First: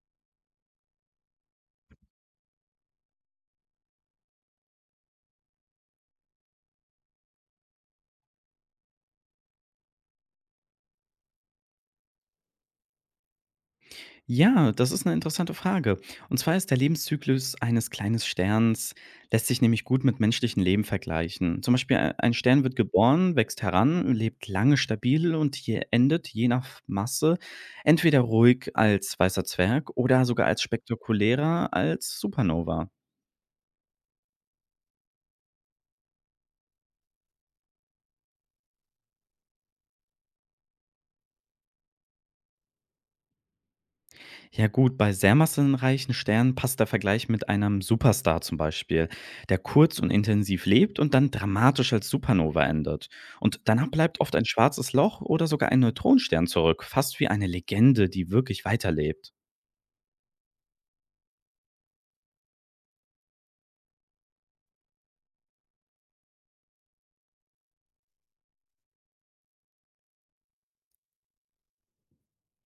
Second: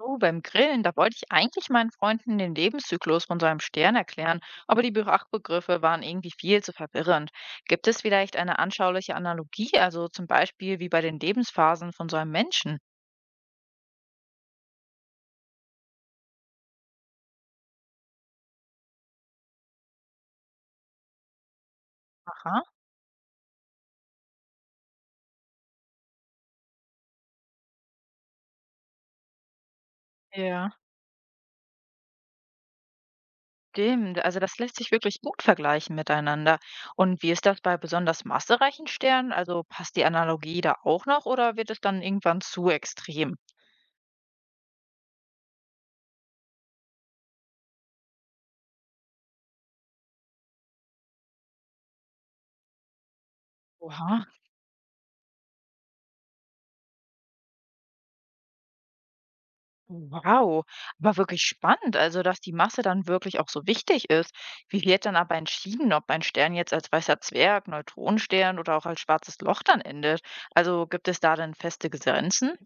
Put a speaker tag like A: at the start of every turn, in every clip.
A: Oh, beim Grillen, da wollte ich eigentlich meinen Freunden den Lebenszyklus von so einem Stern erklären, aber die Fachbegriffe waren irgendwie viel zu verwirrend. Gibt es vielleicht eine anschauliche Analogie, also zum Beispiel wie bei den Lebensphasen von so einem Menschen?
B: Ja, das ist eine interessante Frage. Und zwar ist der Lebenszyklus eines kleinen Sterns lässt sich nämlich gut mit menschlichem Leben vergleichen. Zum Beispiel ei ein Stern
A: Aha,
B: wird geboren, wächst heran, lebt lange stabil und hier endet je nach Masse entweder ruhig als weißer Zwerg oder sogar als
A: ja.
B: spektakulärer als Supernova.
A: Stimmt, also das lässt sich wirklich gut vergleichen miteinander. Und wie ist das bei besonders massereichen Sternen? Also passt die Analogie da auch noch oder wird es dann irgendwann zu extrem?
B: Ja gut, bei sehr massenreichen Sternen passt der Vergleich mit einem Superstar zum Beispiel, der kurz und intensiv lebt und dann dramatisch als Supernova endet. Und danach bleibt
A: Oha.
B: oft ein schwarzes Loch oder sogar ein Neutronenstern zurück, fast wie eine Legende, die wirklich weiterlebt.
A: Wow, aber wirklich spannend, also dass die Masse dann wirklich auch so wichtig ist. Wie wird dann aber entschieden, ob ein Stern jetzt als weißer Zwerg, Neutronenstern oder auch als schwarzes Loch dann endet? Also gibt es da dann feste Grenzen?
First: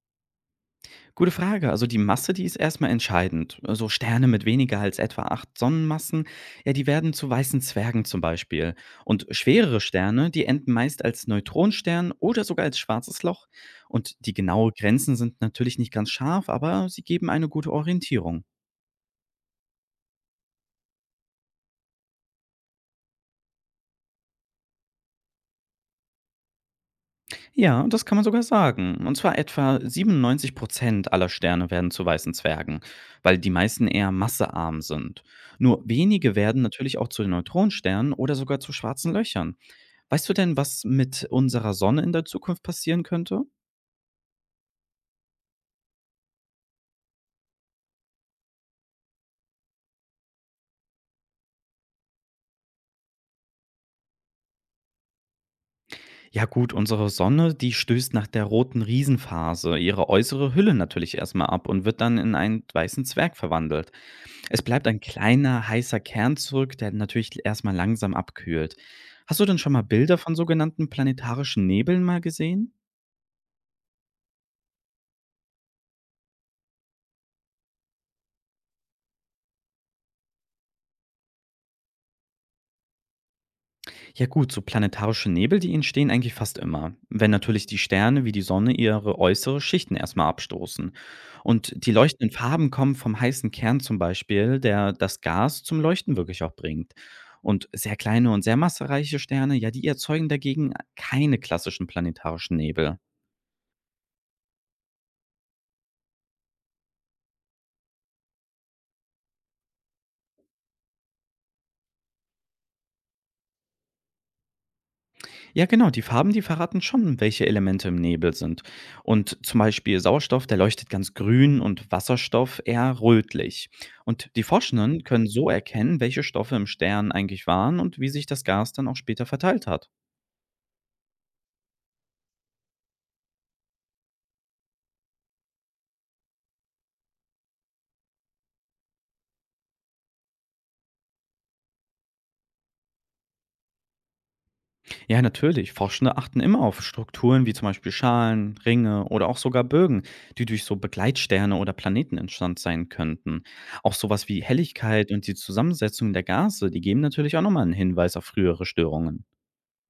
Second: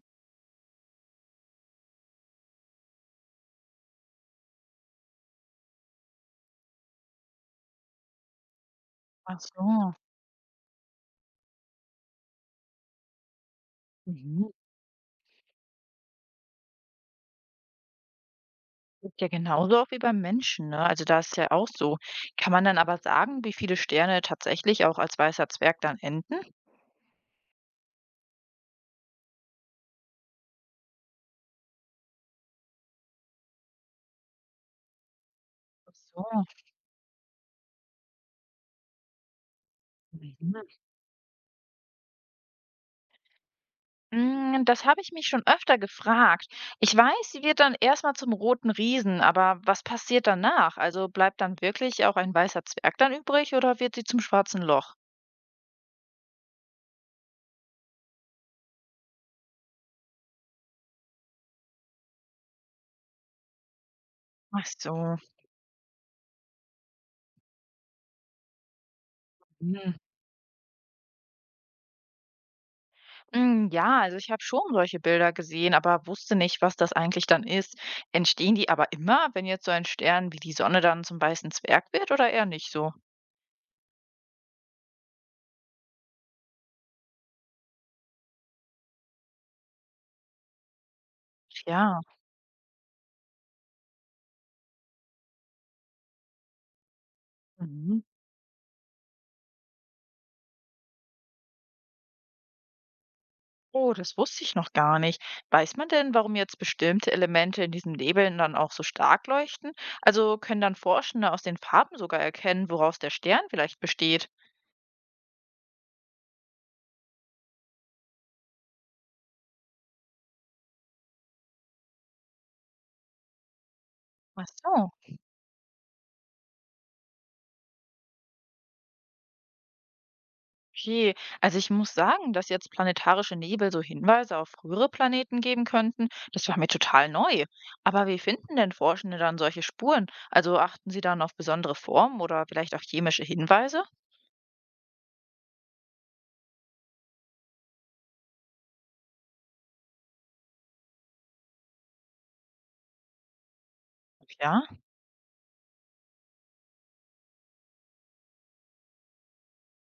B: Gute Frage. Also die Masse, die ist erstmal entscheidend. So Sterne mit weniger als etwa 8 Sonnenmassen, ja, die werden zu weißen Zwergen zum Beispiel. Und
A: Ach
B: schwerere
A: so.
B: Sterne, die enden meist als Neutronenstern oder sogar als schwarzes Loch. Und die
A: Mhm.
B: genauen Grenzen sind natürlich nicht ganz scharf, aber sie geben eine gute Orientierung.
A: Ist ja genauso auch wie beim Menschen, ne? Also da ist ja auch so. Kann man dann aber sagen, wie viele Sterne tatsächlich auch als weißer Zwerg dann enden?
B: Ja, und das kann man sogar sagen. Und zwar etwa 97% aller Sterne werden zu weißen Zwergen, weil die meisten eher massearm sind. Nur
A: Ach so.
B: wenige werden natürlich auch zu den Neutronensternen oder sogar zu schwarzen Löchern. Weißt du denn,
A: Mhm.
B: was mit unserer Sonne in der Zukunft passieren könnte?
A: Das habe ich mich schon öfter gefragt. Ich weiß, sie wird dann erstmal zum roten Riesen, aber was passiert danach? Also bleibt dann wirklich auch ein weißer Zwerg dann übrig oder wird sie zum schwarzen Loch?
B: Ja gut, unsere Sonne, die stößt nach der roten Riesenphase ihre äußere Hülle natürlich erstmal ab und wird dann in einen weißen Zwerg verwandelt. Es
A: Ach
B: bleibt ein
A: so.
B: kleiner, heißer Kern zurück, der natürlich erstmal langsam abkühlt. Hast du denn schon mal
A: Hm.
B: Bilder von sogenannten planetarischen Nebeln mal gesehen?
A: Ja, also ich habe schon solche Bilder gesehen, aber wusste nicht, was das eigentlich dann ist. Entstehen die aber immer, wenn jetzt so ein Stern wie die Sonne dann zum weißen Zwerg wird oder eher nicht so?
B: Ja gut, so planetarische Nebel, die entstehen eigentlich fast immer, wenn natürlich die Sterne wie die Sonne ihre äußere Schichten erstmal abstoßen. Und die
A: Ja.
B: leuchtenden Farben kommen vom heißen Kern zum Beispiel, der das Gas zum Leuchten wirklich auch bringt. Und sehr
A: Mhm.
B: kleine und sehr massereiche Sterne, ja, die erzeugen dagegen keine klassischen planetarischen Nebel.
A: Oh, das wusste ich noch gar nicht. Weiß man denn, warum jetzt bestimmte Elemente in diesen Nebeln dann auch so stark leuchten? Also können dann Forschende aus den Farben sogar erkennen, woraus der Stern vielleicht besteht?
B: Ja, genau, die Farben, die verraten schon, welche Elemente im Nebel sind. Und zum Beispiel Sauerstoff, der leuchtet ganz grün und Wasserstoff eher rötlich. Und die
A: Ach so.
B: Forschenden können so erkennen, welche Stoffe im Stern eigentlich waren und wie sich das Gas dann auch später verteilt hat.
A: Okay, also ich muss sagen, dass jetzt planetarische Nebel so Hinweise auf frühere Planeten geben könnten, das war mir total neu. Aber wie finden denn Forschende dann solche Spuren? Also achten sie dann auf besondere Formen oder vielleicht auch chemische Hinweise?
B: Ja, natürlich, Forschende achten immer auf Strukturen wie zum Beispiel Schalen, Ringe oder auch sogar Bögen, die durch so Begleitsterne oder Planeten entstanden sein könnten. Auch sowas wie
A: Ja.
B: Helligkeit und die Zusammensetzung der Gase, die geben natürlich auch nochmal einen Hinweis auf frühere Störungen.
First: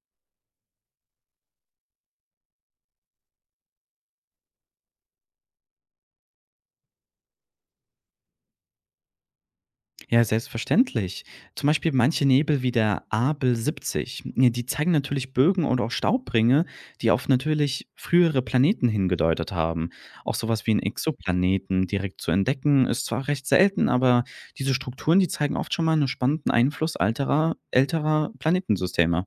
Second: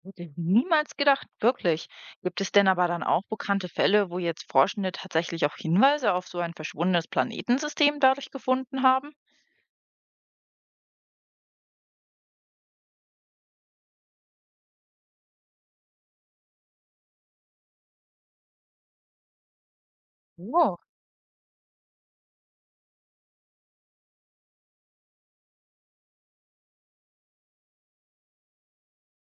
A: Hätte ich niemals gedacht, wirklich. Gibt es denn aber dann auch bekannte Fälle, wo jetzt Forschende tatsächlich auch Hinweise auf so ein verschwundenes Planetensystem dadurch gefunden haben?
B: Ja, selbstverständlich. Zum Beispiel manche Nebel wie der Abel 70, ne, die zeigen natürlich Bögen und auch Staubringe, die auf natürlich frühere Planeten hingedeutet haben. Auch sowas wie ein
A: Oh,
B: Exoplaneten direkt zu entdecken, ist zwar recht selten, aber diese Strukturen, die zeigen oft schon mal einen spannenden Einfluss älterer Planetensysteme.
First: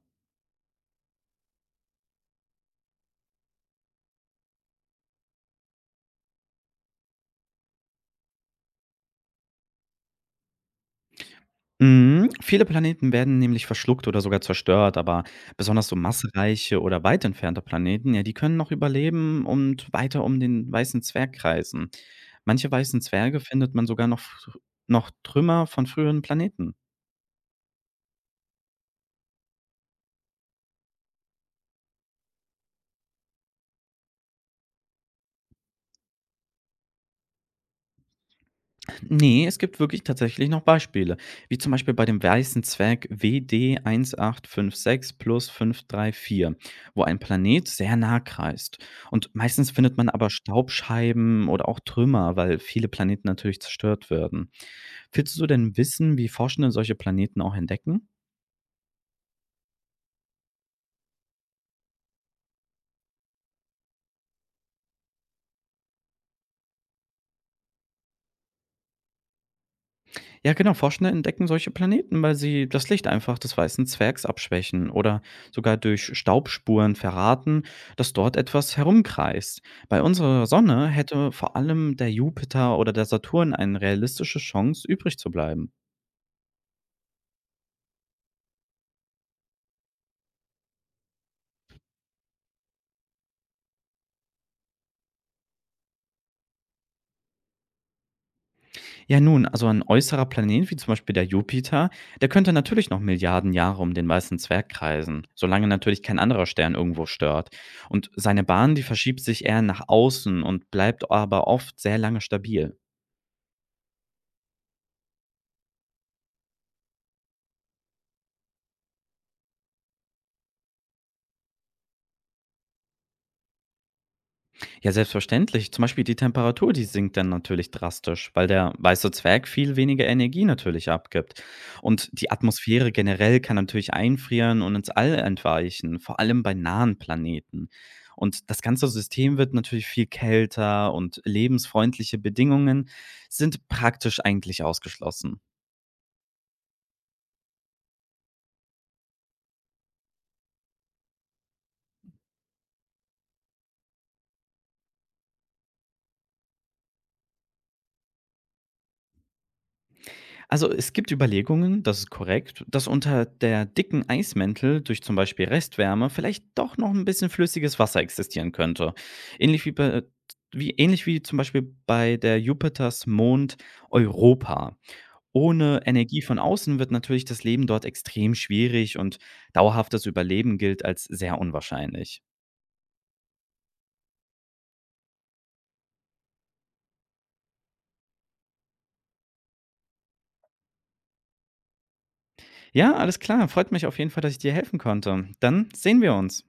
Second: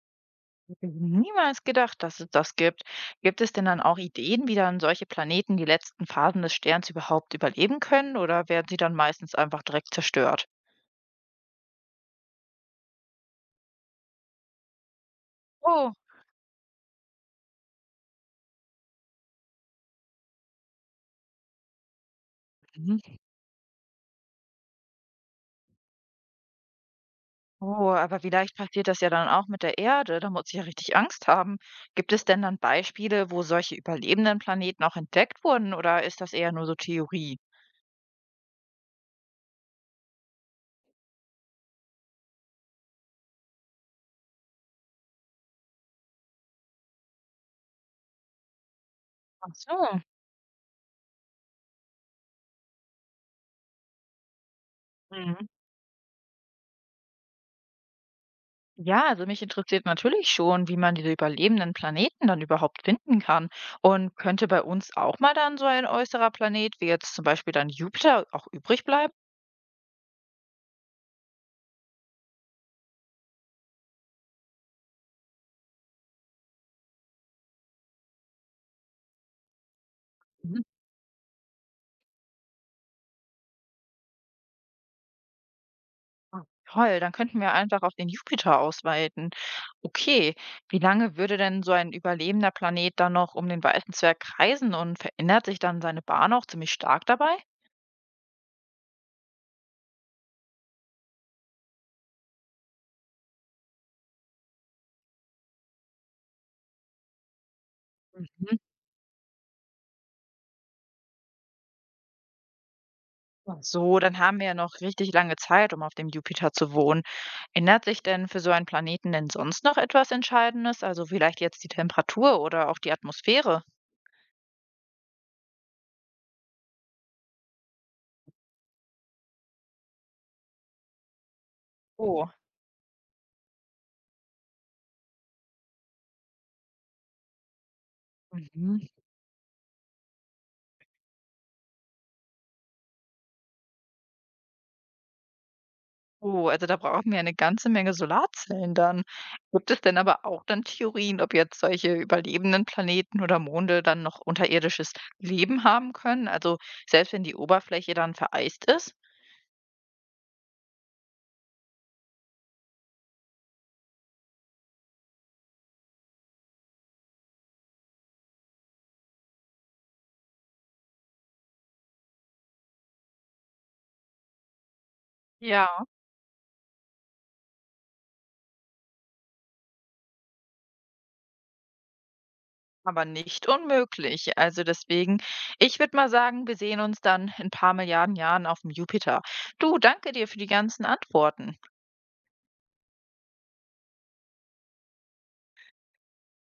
A: hätte ich niemals gedacht, dass es das gibt. Gibt es denn dann auch Ideen, wie dann solche Planeten die letzten Phasen des Sterns überhaupt überleben können oder werden sie dann meistens einfach direkt zerstört?
B: Mhm. Viele Planeten werden nämlich verschluckt oder sogar zerstört, aber besonders so
A: Oh,
B: massereiche oder weit entfernte Planeten, ja, die können noch überleben und weiter um den weißen Zwerg kreisen. Manche weißen Zwerge findet man sogar noch, noch Trümmer von früheren Planeten.
A: Oh, aber vielleicht passiert das ja dann auch mit der Erde. Da muss ich ja richtig Angst haben. Gibt es denn dann Beispiele, wo solche überlebenden Planeten auch entdeckt wurden oder ist das eher nur so Theorie?
B: Nee, es gibt wirklich tatsächlich noch Beispiele, wie zum Beispiel bei dem Weißen Zwerg WD1856+534, wo ein Planet sehr nah kreist. Und
A: Ach
B: meistens findet
A: so.
B: man aber Staubscheiben oder auch Trümmer, weil viele Planeten natürlich zerstört werden. Willst du
A: Mhm.
B: denn wissen, wie Forschende solche Planeten auch entdecken?
A: Ja, also mich interessiert natürlich schon, wie man diese überlebenden Planeten dann überhaupt finden kann. Und könnte bei uns auch mal dann so ein äußerer Planet, wie jetzt zum Beispiel dann Jupiter, auch übrig bleiben?
B: Ja, genau. Forschende entdecken solche Planeten, weil sie das Licht einfach des weißen Zwergs abschwächen oder sogar durch Staubspuren verraten, dass dort etwas herumkreist. Bei unserer Sonne hätte vor allem der Jupiter oder der Saturn eine realistische Chance, übrig zu bleiben.
A: Ah, toll, dann könnten wir einfach auf den Jupiter ausweiten. Okay, wie lange würde denn so ein überlebender Planet dann noch um den weißen Zwerg kreisen und verändert sich dann seine Bahn auch ziemlich stark dabei?
B: Ja, nun, also ein äußerer Planet wie zum Beispiel der Jupiter, der könnte natürlich noch Milliarden Jahre um den weißen Zwerg kreisen, solange natürlich kein anderer Stern irgendwo stört. Und seine
A: Mhm.
B: Bahn, die verschiebt sich eher nach außen und bleibt aber oft sehr lange stabil.
A: Ach so, dann haben wir ja noch richtig lange Zeit, um auf dem Jupiter zu wohnen. Ändert sich denn für so einen Planeten denn sonst noch etwas Entscheidendes? Also vielleicht jetzt die Temperatur oder auch die Atmosphäre?
B: Ja, selbstverständlich. Zum Beispiel die Temperatur, die sinkt dann natürlich drastisch, weil der weiße Zwerg viel weniger Energie natürlich abgibt. Und die
A: Oh.
B: Atmosphäre generell kann natürlich einfrieren und ins All entweichen, vor allem bei nahen Planeten. Und das ganze
A: Mhm.
B: System wird natürlich viel kälter und lebensfreundliche Bedingungen sind praktisch eigentlich ausgeschlossen.
A: Oh, also da brauchen wir eine ganze Menge Solarzellen dann. Gibt es denn aber auch dann Theorien, ob jetzt solche überlebenden Planeten oder Monde dann noch unterirdisches Leben haben können? Also selbst wenn die Oberfläche dann vereist ist?
B: Also es gibt Überlegungen, das ist korrekt, dass unter der dicken Eismäntel durch zum Beispiel Restwärme vielleicht doch noch ein bisschen flüssiges Wasser existieren könnte. Ähnlich wie, bei, ähnlich wie zum Beispiel bei der Jupiters Mond Europa. Ohne
A: Ja,
B: Energie von außen wird natürlich das Leben dort extrem schwierig und dauerhaftes Überleben gilt als sehr unwahrscheinlich.
A: aber nicht unmöglich. Also deswegen, ich würde mal sagen, wir sehen uns dann in ein paar Milliarden Jahren auf dem Jupiter. Du, danke dir für die ganzen Antworten.
B: Ja, alles klar. Freut mich auf jeden Fall, dass ich dir helfen konnte. Dann sehen wir uns.